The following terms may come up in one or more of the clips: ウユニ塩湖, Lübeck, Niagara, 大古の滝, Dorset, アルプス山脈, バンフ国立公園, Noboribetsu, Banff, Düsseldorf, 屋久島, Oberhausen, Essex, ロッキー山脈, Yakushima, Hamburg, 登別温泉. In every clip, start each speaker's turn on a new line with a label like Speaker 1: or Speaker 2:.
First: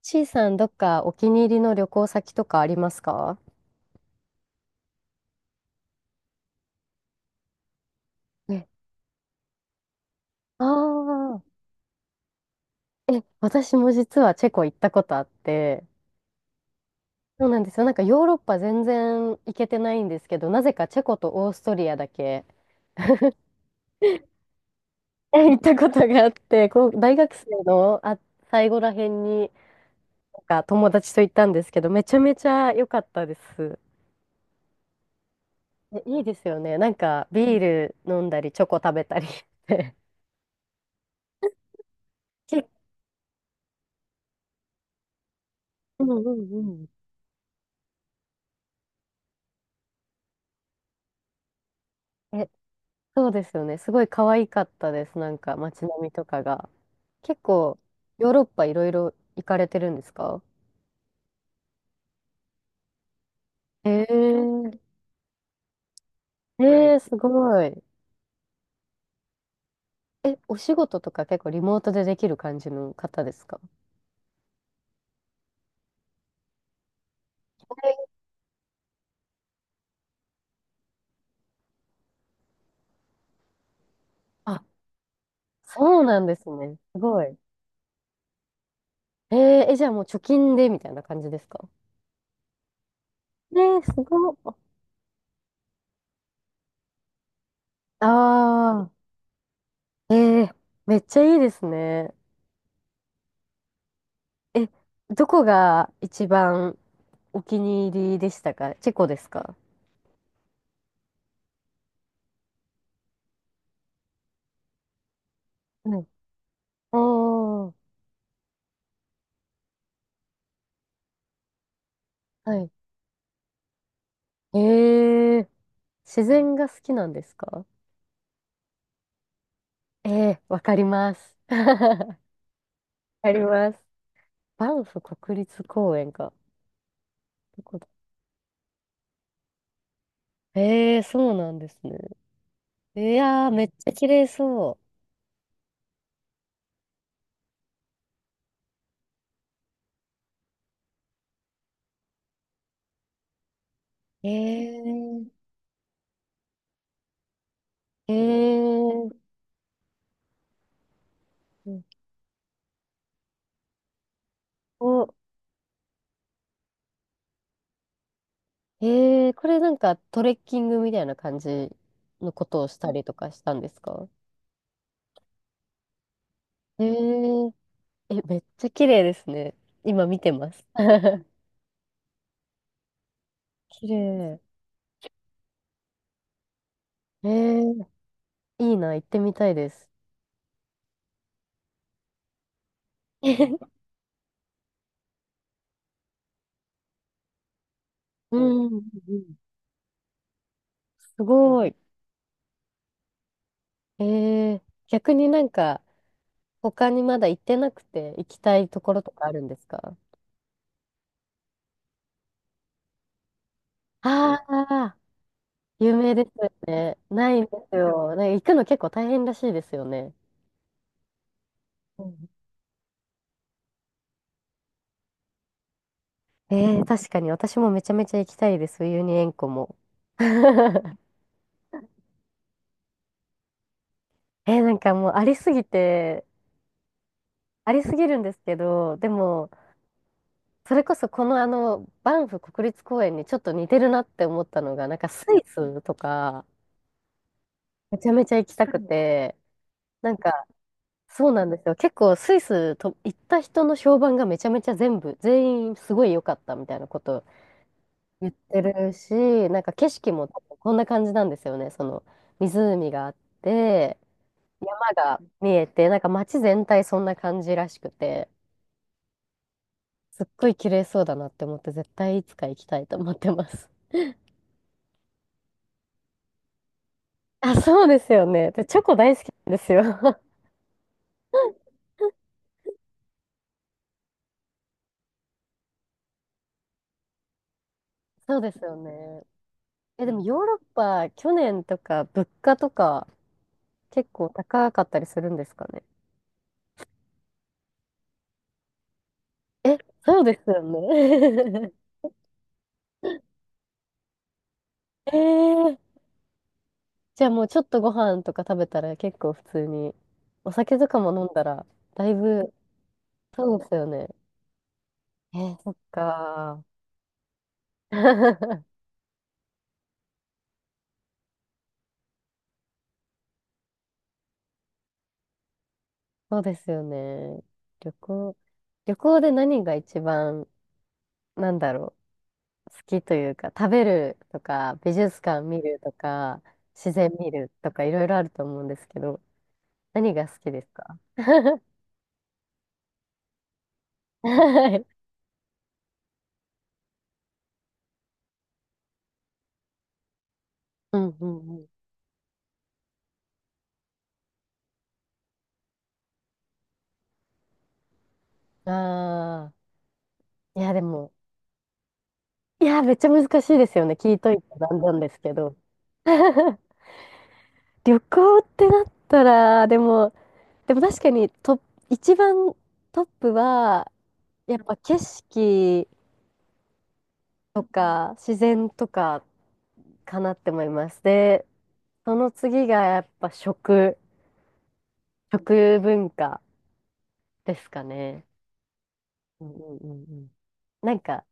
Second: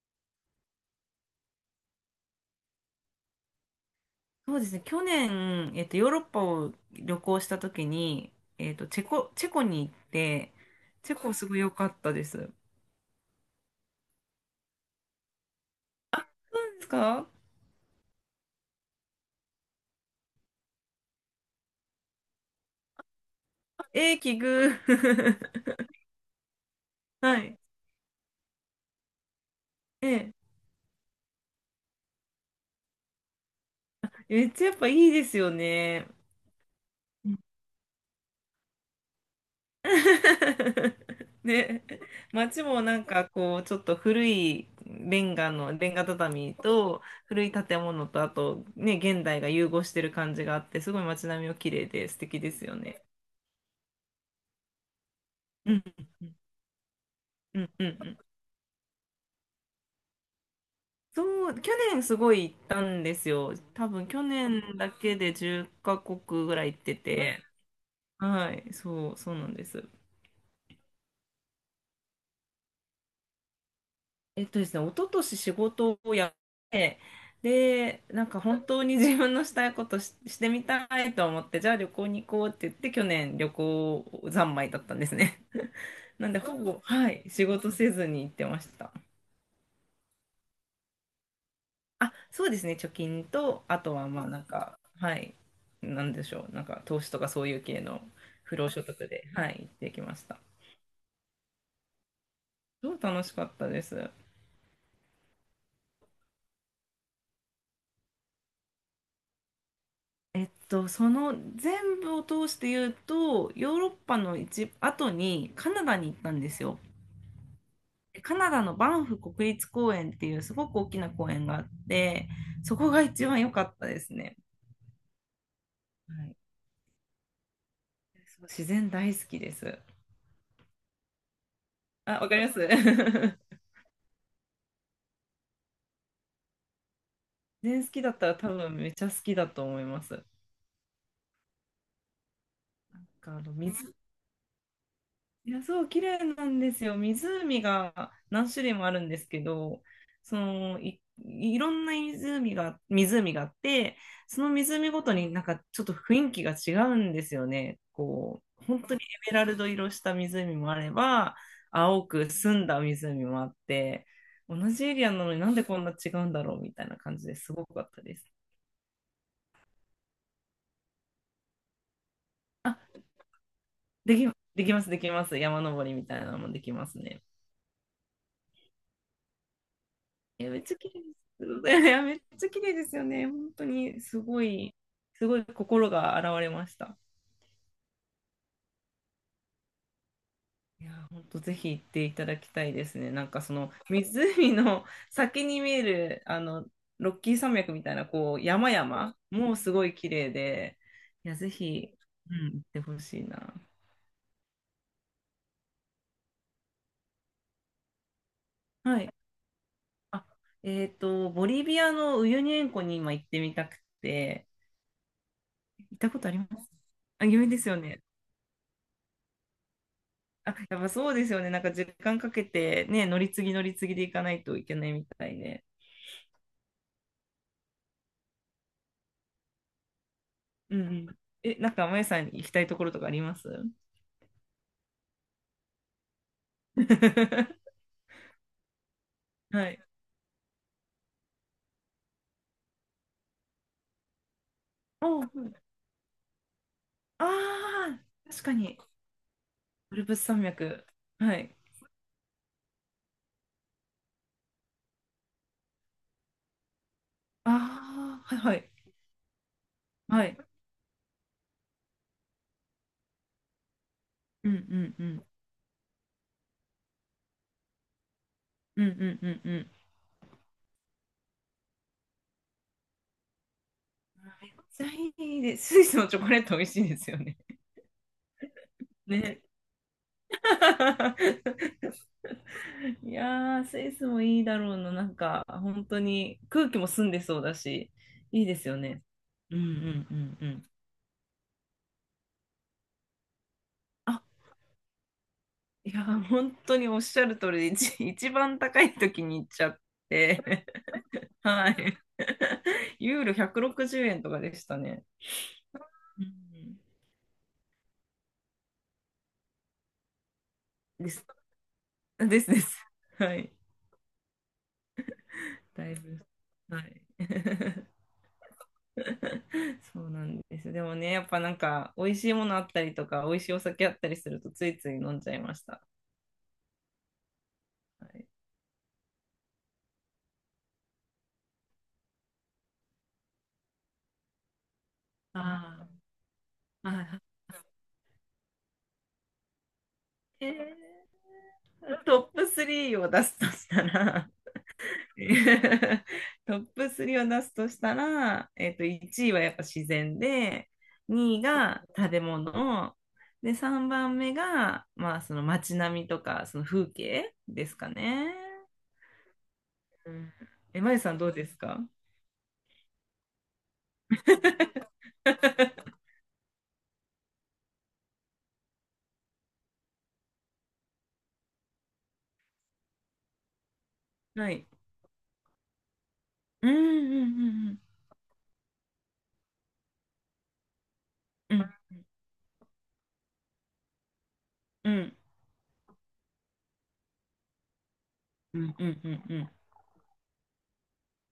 Speaker 1: C さん、どっかお気に入りの旅行先とかありますか？
Speaker 2: そうですね。去年、ヨーロッパを旅行した時に、
Speaker 1: え、
Speaker 2: チェコに行って、チェコ
Speaker 1: あ、あ、
Speaker 2: すごい良かったです。そう
Speaker 1: え、私も実はチェコ行ったことあって、
Speaker 2: ですか？
Speaker 1: そうなんですよ。なんかヨーロッパ全然行けてないんですけど、なぜかチェコとオーストリアだけ、
Speaker 2: ええ、奇遇。
Speaker 1: 行った ことがあって、こう、大学
Speaker 2: は
Speaker 1: 生
Speaker 2: い。
Speaker 1: の最後らへんに、
Speaker 2: え
Speaker 1: なん
Speaker 2: え。
Speaker 1: か友達と行ったんですけど、めちゃめちゃ良かったです。
Speaker 2: めっちゃやっぱいいですよ
Speaker 1: え、
Speaker 2: ね。
Speaker 1: いいですよね。なんか
Speaker 2: うん
Speaker 1: ビール飲んだり、チョコ食べたりして。
Speaker 2: ね、街も
Speaker 1: け、
Speaker 2: なんかこう、ちょっと古いレン
Speaker 1: う
Speaker 2: ガ
Speaker 1: んう
Speaker 2: 畳
Speaker 1: ん、うん。
Speaker 2: と古い建物と、あとね、現代が融合してる感じがあって、すごい街並みも綺麗で素敵
Speaker 1: え、
Speaker 2: ですよね。
Speaker 1: そうですよね。すごい可愛かったです。なんか
Speaker 2: う
Speaker 1: 街
Speaker 2: ん
Speaker 1: 並みとかが。結
Speaker 2: うん
Speaker 1: 構、
Speaker 2: うん。
Speaker 1: ヨーロッパいろいろ行かれてるんですか？
Speaker 2: そう、去年すごい行ったんですよ。多
Speaker 1: へえ
Speaker 2: 分去年
Speaker 1: ー、
Speaker 2: だけで10カ国ぐらい行って
Speaker 1: えー、す
Speaker 2: て。
Speaker 1: ごい。
Speaker 2: はい、そう、そうなんです。
Speaker 1: え、お仕事とか結構リモートでできる感じの方ですか？
Speaker 2: ですね、一昨年仕事をやって、で、なんか本当に自分のしたいことしてみたいと思って、じゃあ旅行に行こうって言って、去年旅行三
Speaker 1: あ、
Speaker 2: 昧だったんですね。
Speaker 1: そうなん
Speaker 2: なん
Speaker 1: で
Speaker 2: で、
Speaker 1: す
Speaker 2: ほ
Speaker 1: ね。
Speaker 2: ぼ、
Speaker 1: す
Speaker 2: は
Speaker 1: ご
Speaker 2: い、
Speaker 1: い。
Speaker 2: 仕事せずに行ってました。
Speaker 1: えー、え、じゃあもう貯金でみたいな感じですか？
Speaker 2: あ、そうですね。貯金
Speaker 1: え
Speaker 2: と、あ
Speaker 1: ー、す
Speaker 2: とはまあ
Speaker 1: ご
Speaker 2: なん
Speaker 1: い。
Speaker 2: か、はい、なんでしょう。なんか投資とかそういう系の不労所
Speaker 1: あ、
Speaker 2: 得で、はい、行ってき
Speaker 1: あえ
Speaker 2: ました。
Speaker 1: ー、めっちゃいいですね。
Speaker 2: 超楽しかったです。
Speaker 1: え、どこが一番お気に入りでしたか？チェコですか？
Speaker 2: その全部を通して言うと、ヨーロッパの一後にカナ
Speaker 1: は
Speaker 2: ダ
Speaker 1: い、
Speaker 2: に行ったんですよ。
Speaker 1: ああ、
Speaker 2: でカナダのバンフ国立公園っていうすごく大きな公園があって、
Speaker 1: はい。
Speaker 2: そこが一番良かったですね。
Speaker 1: ええ、
Speaker 2: は
Speaker 1: 自
Speaker 2: い、
Speaker 1: 然が好きなんですか？
Speaker 2: そう自然大好きです。
Speaker 1: ええ、わかります。わ
Speaker 2: あ、わかります
Speaker 1: かり ます。バンフ国立公園か。どこ
Speaker 2: 全
Speaker 1: だ？
Speaker 2: 好きだったら多分めっちゃ好きだと思います。
Speaker 1: ええ、そうなんですね。い
Speaker 2: あ
Speaker 1: やー、
Speaker 2: の
Speaker 1: めっちゃ
Speaker 2: 水、
Speaker 1: 綺麗そ
Speaker 2: いや、そう、綺麗なんですよ。湖が何種類もあるんですけど、そのい、いろんな湖が、あって、
Speaker 1: う。え
Speaker 2: その湖ごとになん
Speaker 1: え、
Speaker 2: かちょっと雰囲気が違うんですよね。
Speaker 1: え
Speaker 2: こう、本当にエ
Speaker 1: え、
Speaker 2: メラルド色した湖もあれば、
Speaker 1: うん、
Speaker 2: 青く澄んだ湖もあって、同じエリ
Speaker 1: お、
Speaker 2: アなのになんでこんな違うんだろうみたいな感じですごかったです。
Speaker 1: ええ、これなんかトレッキングみたいな感じのことをしたりとかしたんですか？
Speaker 2: でき、できます。山登りみたいなのもでき
Speaker 1: え
Speaker 2: ますね。
Speaker 1: え、え、めっちゃ綺麗ですね。今見て
Speaker 2: いや、
Speaker 1: ま
Speaker 2: めっ
Speaker 1: す。
Speaker 2: ちゃ綺麗で す。いや、めっちゃ綺麗ですよね。本当
Speaker 1: 綺
Speaker 2: に、
Speaker 1: 麗。
Speaker 2: すごい心が洗われました。
Speaker 1: え、いいな、行ってみたいです。
Speaker 2: いや、本当ぜひ行っていただきたいですね。なんかその 湖の先に見える、ロッキー山脈みたいな、こ
Speaker 1: う
Speaker 2: う、
Speaker 1: んん、う
Speaker 2: 山
Speaker 1: ん、う
Speaker 2: 々
Speaker 1: ん、
Speaker 2: もすごい綺麗で、
Speaker 1: す
Speaker 2: いや、ぜ
Speaker 1: ごい。
Speaker 2: ひ、うん、行ってほしいな。
Speaker 1: えー、逆になんか、他にまだ行ってなくて行きたいとこ
Speaker 2: は
Speaker 1: ろと
Speaker 2: い。
Speaker 1: かあるんですか？
Speaker 2: あ、ボリビアのウユニ塩湖に今行ってみたく
Speaker 1: あ、
Speaker 2: て、
Speaker 1: あー、
Speaker 2: 行
Speaker 1: 有
Speaker 2: った
Speaker 1: 名
Speaker 2: こ
Speaker 1: です
Speaker 2: とありま
Speaker 1: よ
Speaker 2: す？
Speaker 1: ね。
Speaker 2: あ、
Speaker 1: な
Speaker 2: 有
Speaker 1: いん
Speaker 2: 名
Speaker 1: で
Speaker 2: です
Speaker 1: す
Speaker 2: よね。
Speaker 1: よ。ね、行くの結構大変らしいですよね。
Speaker 2: あ、やっぱそうですよね。なんか時
Speaker 1: う
Speaker 2: 間
Speaker 1: ん、
Speaker 2: かけてね、乗り継ぎ乗り継ぎで行かないといけないみたいで。
Speaker 1: えー、確かに私もめちゃめちゃ行きたいです。ウユニ塩湖も。
Speaker 2: うんう ん。え、なんか、まゆさん行きたいところとかあります？
Speaker 1: えー、なんかもうありすぎて、ありすぎるんですけど、でも、
Speaker 2: はい。
Speaker 1: それこそこのバンフ国立公園にちょっと似てるなって思ったのが、なんか
Speaker 2: お
Speaker 1: スイ
Speaker 2: う、
Speaker 1: スとか、
Speaker 2: あ
Speaker 1: め
Speaker 2: あ
Speaker 1: ちゃめち
Speaker 2: ー、
Speaker 1: ゃ
Speaker 2: 確
Speaker 1: 行
Speaker 2: か
Speaker 1: きた
Speaker 2: に。
Speaker 1: くて、
Speaker 2: アル
Speaker 1: な
Speaker 2: プ
Speaker 1: ん
Speaker 2: ス山
Speaker 1: か、
Speaker 2: 脈。
Speaker 1: そう
Speaker 2: は
Speaker 1: なん
Speaker 2: い。
Speaker 1: ですよ。結構スイスと行った人の評判がめちゃめちゃ全部、全員すごい良かったみたいなこと
Speaker 2: あ
Speaker 1: 言っ
Speaker 2: あ、はいは
Speaker 1: て
Speaker 2: い。
Speaker 1: るし、なんか景色
Speaker 2: は
Speaker 1: も
Speaker 2: い。
Speaker 1: こんな感じなんですよね。その湖があって、
Speaker 2: うんう
Speaker 1: 山
Speaker 2: んう
Speaker 1: が
Speaker 2: ん。
Speaker 1: 見えて、なんか街全体そんな感じらしくて、
Speaker 2: うんうんうんうん。
Speaker 1: すっごい綺麗そうだなって思って、絶対いつか行きたいと思ってます。
Speaker 2: めっちゃいいです。スイスのチョコレート美味しいですよね。
Speaker 1: あ、そうですよね。で、チョコ大好き
Speaker 2: ね。
Speaker 1: なんですよ。
Speaker 2: いやー、スイスもいいだろうな。なんか、本当に空気も澄んでそうだし、
Speaker 1: そう
Speaker 2: いい
Speaker 1: で
Speaker 2: で
Speaker 1: す
Speaker 2: す
Speaker 1: よ
Speaker 2: よね。
Speaker 1: ね。
Speaker 2: うんう
Speaker 1: え、
Speaker 2: ん
Speaker 1: で
Speaker 2: う
Speaker 1: もヨ
Speaker 2: ん
Speaker 1: ー
Speaker 2: う
Speaker 1: ロッ
Speaker 2: ん。
Speaker 1: パ、去年とか物価とか結
Speaker 2: あ、
Speaker 1: 構高かったりするんですかね。
Speaker 2: いやー、本当におっしゃる通りで、一番高い時に行っちゃ
Speaker 1: え、
Speaker 2: っ
Speaker 1: そうですよ
Speaker 2: て、は
Speaker 1: ね。
Speaker 2: い。ユーロ160円とかでしたね。
Speaker 1: えー、
Speaker 2: うん
Speaker 1: じゃあもうちょっとご飯とか食べたら結構普通に、お酒とか
Speaker 2: で
Speaker 1: も飲
Speaker 2: す。
Speaker 1: んだら、だい
Speaker 2: です
Speaker 1: ぶ、
Speaker 2: です。はい。
Speaker 1: そうですよね。えー、そっ
Speaker 2: だいぶ。
Speaker 1: か
Speaker 2: はい。
Speaker 1: ー。
Speaker 2: そうなんです。でもね、やっぱなんか、美味しいものあったりとか、美味しいお酒あったりすると、ついつい飲んじゃいました。
Speaker 1: そうですよね。旅
Speaker 2: はい。
Speaker 1: 行、旅行で何が一番、なんだろう。好きというか、食べるとか、美術館見る
Speaker 2: あ
Speaker 1: とか、
Speaker 2: あ、
Speaker 1: 自然
Speaker 2: あ
Speaker 1: 見
Speaker 2: ー
Speaker 1: るとか、いろいろあると思うんですけど、何が好きですか？
Speaker 2: え トップ3を出すとしたら
Speaker 1: はい、
Speaker 2: トップ3を出すとしたら、1位はやっぱ自然で、
Speaker 1: うんう
Speaker 2: 2位
Speaker 1: んう
Speaker 2: が食べ物、で、3番目が、まあ、その街並みとか、その風景ですかね。
Speaker 1: ん。あ
Speaker 2: うん。
Speaker 1: あ、いや、で
Speaker 2: え、まゆ
Speaker 1: も、
Speaker 2: さんどうですか？
Speaker 1: いや、めっちゃ難しいですよね。聞いといてなんなんですけど。旅行ってなったら、でも、でも確かにトップ、一番トップは、
Speaker 2: は
Speaker 1: やっ
Speaker 2: い。
Speaker 1: ぱ景色
Speaker 2: うんうん
Speaker 1: と
Speaker 2: うん
Speaker 1: か自然とかかなって思います。で、
Speaker 2: うん
Speaker 1: その次がやっぱ食。
Speaker 2: うんうん
Speaker 1: 食文化ですかね。
Speaker 2: うんうんう
Speaker 1: うん
Speaker 2: ん
Speaker 1: うんうんうん。なんか、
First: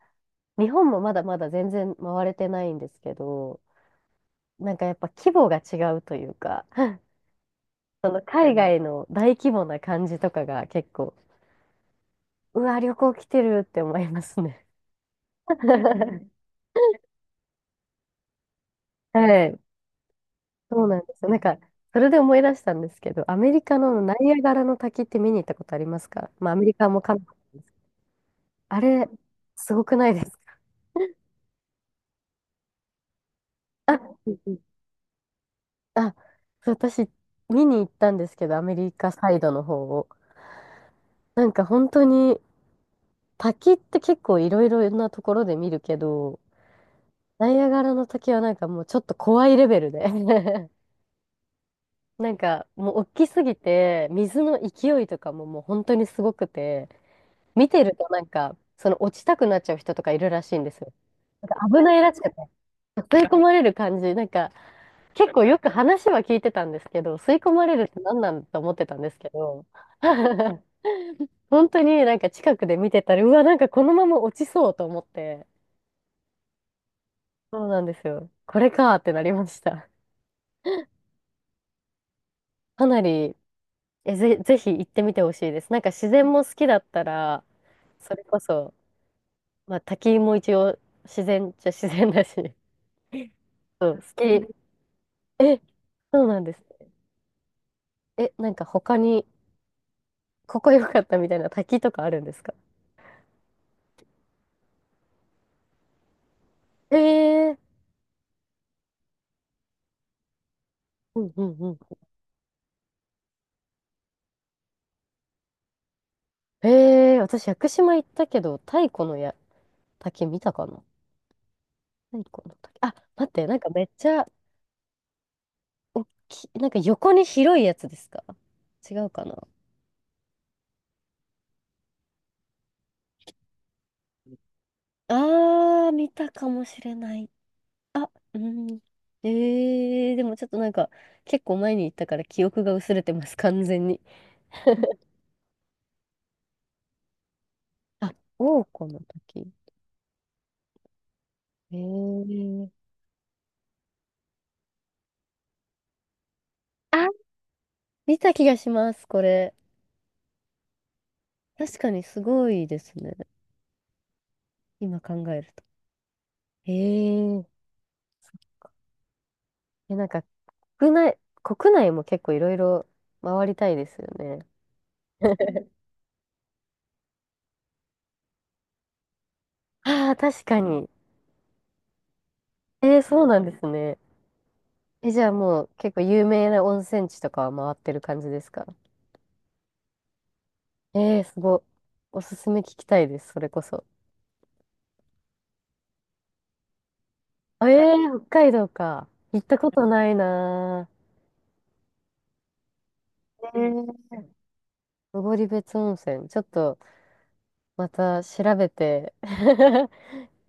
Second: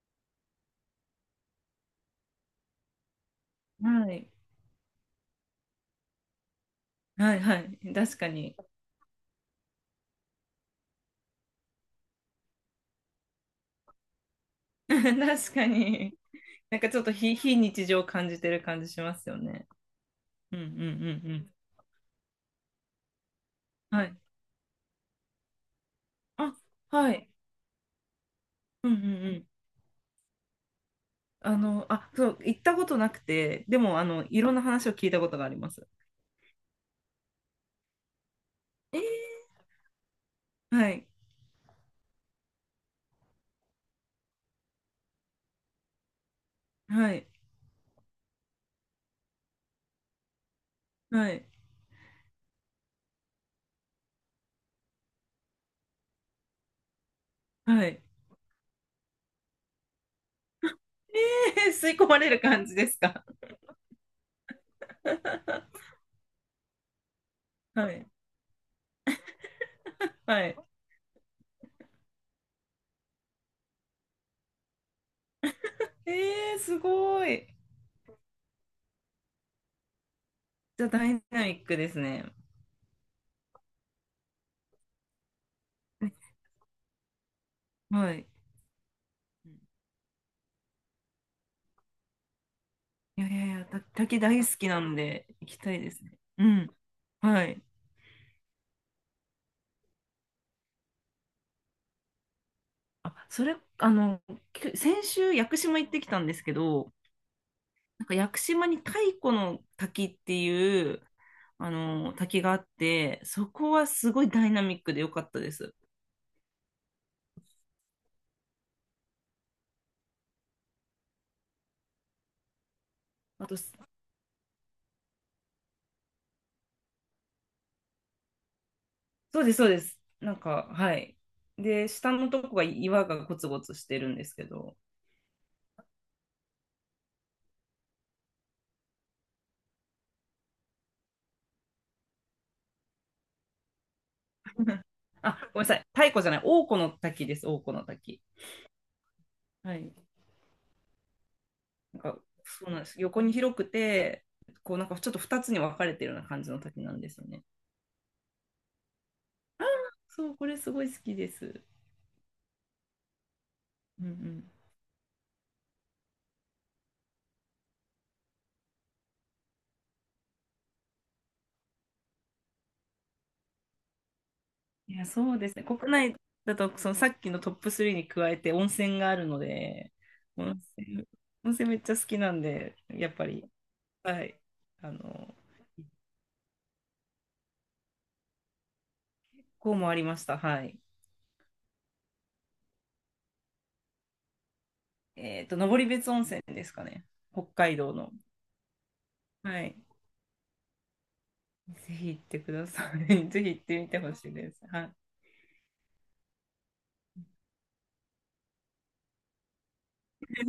Speaker 1: 日本もまだまだ全然回れてないんですけど、
Speaker 2: うん。はい
Speaker 1: なんかやっぱ規模が違うというか、
Speaker 2: はいはい。
Speaker 1: そ
Speaker 2: 確
Speaker 1: の
Speaker 2: か
Speaker 1: 海
Speaker 2: に
Speaker 1: 外の大規模な感じとかが結構、うわ、旅行来てるって思いますね。
Speaker 2: 確かに。 なんかちょっと非日常を感じてる感じしますよ
Speaker 1: はい。
Speaker 2: ね。うんうんうん
Speaker 1: そうなんですよ。
Speaker 2: う
Speaker 1: なん
Speaker 2: ん。
Speaker 1: か、それで思い出したんですけど、アメリカの
Speaker 2: は
Speaker 1: ナ
Speaker 2: い。
Speaker 1: イアガラの滝って見に行ったことありますか？まあ、ア
Speaker 2: あ、
Speaker 1: メリカも
Speaker 2: は
Speaker 1: カナダ
Speaker 2: い。
Speaker 1: もです。あ
Speaker 2: うんうん
Speaker 1: れ、
Speaker 2: うん。
Speaker 1: すごくないですか？
Speaker 2: あ、そう、行ったことなくて、で
Speaker 1: あ、
Speaker 2: も、
Speaker 1: う
Speaker 2: いろん
Speaker 1: ん、
Speaker 2: な話を聞いたことがあります。
Speaker 1: あ、そう、私、見に行ったんですけど、アメリ
Speaker 2: え
Speaker 1: カサイ
Speaker 2: ー
Speaker 1: ドの方を。
Speaker 2: はい。
Speaker 1: なんか本当に、滝って結構いろいろなところで見るけど、
Speaker 2: はい。
Speaker 1: ナイアガラの滝はなんかもうちょっと怖いレベルで、
Speaker 2: はい。
Speaker 1: なんかもう大きすぎて、水の勢いとかももう本当にすごくて、見て
Speaker 2: は
Speaker 1: る
Speaker 2: い。
Speaker 1: となんか、その落ちたくなっちゃう人とかいるらしいんですよ。なんか
Speaker 2: えー、
Speaker 1: 危
Speaker 2: 吸
Speaker 1: な
Speaker 2: い
Speaker 1: い
Speaker 2: 込
Speaker 1: ら
Speaker 2: ま
Speaker 1: しく
Speaker 2: れ
Speaker 1: て、
Speaker 2: る感じです
Speaker 1: 吸
Speaker 2: か？
Speaker 1: い込まれる感じ、なんか、結構よく 話は聞いてたんですけど、吸い込まれる
Speaker 2: は
Speaker 1: って
Speaker 2: い。
Speaker 1: 何なんだと思ってたんですけど、
Speaker 2: はい。
Speaker 1: 本当になんか近くで見てたら、うわ、なんかこのまま落ちそうと思って、
Speaker 2: えー、すごい。
Speaker 1: そうなんですよ。これかーってなりました。
Speaker 2: じゃあ、ダイナミックですね。
Speaker 1: かなり、え、ぜ、ぜひ行ってみてほしいです。なんか自然も好きだったら、
Speaker 2: は
Speaker 1: それ
Speaker 2: い。
Speaker 1: こそ、まあ滝も一応自然っちゃ自然だし、
Speaker 2: いやいやいや、た、
Speaker 1: そう、好
Speaker 2: 滝
Speaker 1: き。
Speaker 2: 大好き
Speaker 1: え、
Speaker 2: なんで、行きたいですね。
Speaker 1: そうなん
Speaker 2: う
Speaker 1: です。
Speaker 2: ん。はい。
Speaker 1: え、なんか他に、ここ良かったみたいな滝とかあるんですか？
Speaker 2: あ、それ、先週、屋久島行ってきたんですけど、
Speaker 1: えー。
Speaker 2: なんか屋久島に太古の滝っていう、
Speaker 1: うんうんうん、
Speaker 2: 滝があって、そこはすごいダイナミックで良かったです。
Speaker 1: ええ、私、屋久島行ったけど、太古の滝見たかな？太古の滝。あ、待って、
Speaker 2: あ
Speaker 1: な
Speaker 2: と、
Speaker 1: ん
Speaker 2: そ
Speaker 1: かめっちゃ大きい、なんか横に広いやつですか？違うかな？
Speaker 2: うです、そうです。なんか、はい。で、下のとこが岩がゴツゴツしてるんですけど、
Speaker 1: あー、見たかもしれない。あ、うん。ええ、でもちょっとなんか、結構前に行ったから記憶が薄れてます、完全に。
Speaker 2: あ、ごめんなさい。太古じゃない、大古の滝です、大古の
Speaker 1: あ、
Speaker 2: 滝。
Speaker 1: 王子の滝。
Speaker 2: はい。なんか、そうなん
Speaker 1: ええ、
Speaker 2: です。横に広くて、こう、なんかちょっと2つに分かれてるような感じの滝なん
Speaker 1: あ、
Speaker 2: ですよね。
Speaker 1: 見た気がします、これ。
Speaker 2: そう、これすごい好きです。
Speaker 1: 確かにすごいですね。
Speaker 2: うんうん。
Speaker 1: 今考えると。えー、え、なんか、国内、国内も結構いろいろ回りたいですよね。
Speaker 2: いや、そうですね。国内だと、そのさっきのトップ3に加えて温泉があるので、
Speaker 1: ああ、確か
Speaker 2: 温
Speaker 1: に。
Speaker 2: 泉、温泉めっちゃ好きなんで、
Speaker 1: えー、
Speaker 2: やっ
Speaker 1: そう
Speaker 2: ぱ
Speaker 1: なんで
Speaker 2: り、
Speaker 1: すね。
Speaker 2: はい。あ
Speaker 1: え、じゃあ
Speaker 2: の、
Speaker 1: もう結構有名な温泉地とかは回ってる感じですか？
Speaker 2: こうもありました。はい。
Speaker 1: えー、すご。おすすめ聞きたいです、それこそ。
Speaker 2: 登別温泉ですかね。北
Speaker 1: え
Speaker 2: 海道の。
Speaker 1: ー、北海道か。行った
Speaker 2: は
Speaker 1: こ
Speaker 2: い。
Speaker 1: とないな
Speaker 2: ぜひ行ってください。ぜ
Speaker 1: ぁ。
Speaker 2: ひ
Speaker 1: え
Speaker 2: 行ってみてほ
Speaker 1: ー、
Speaker 2: しいです。は
Speaker 1: 登別温泉。ちょっとまた調べて、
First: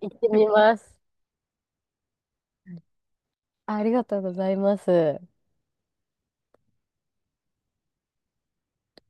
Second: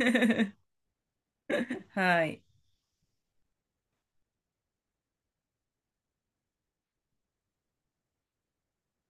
Speaker 1: 行ってみます。
Speaker 2: はい。
Speaker 1: ありがとうございます。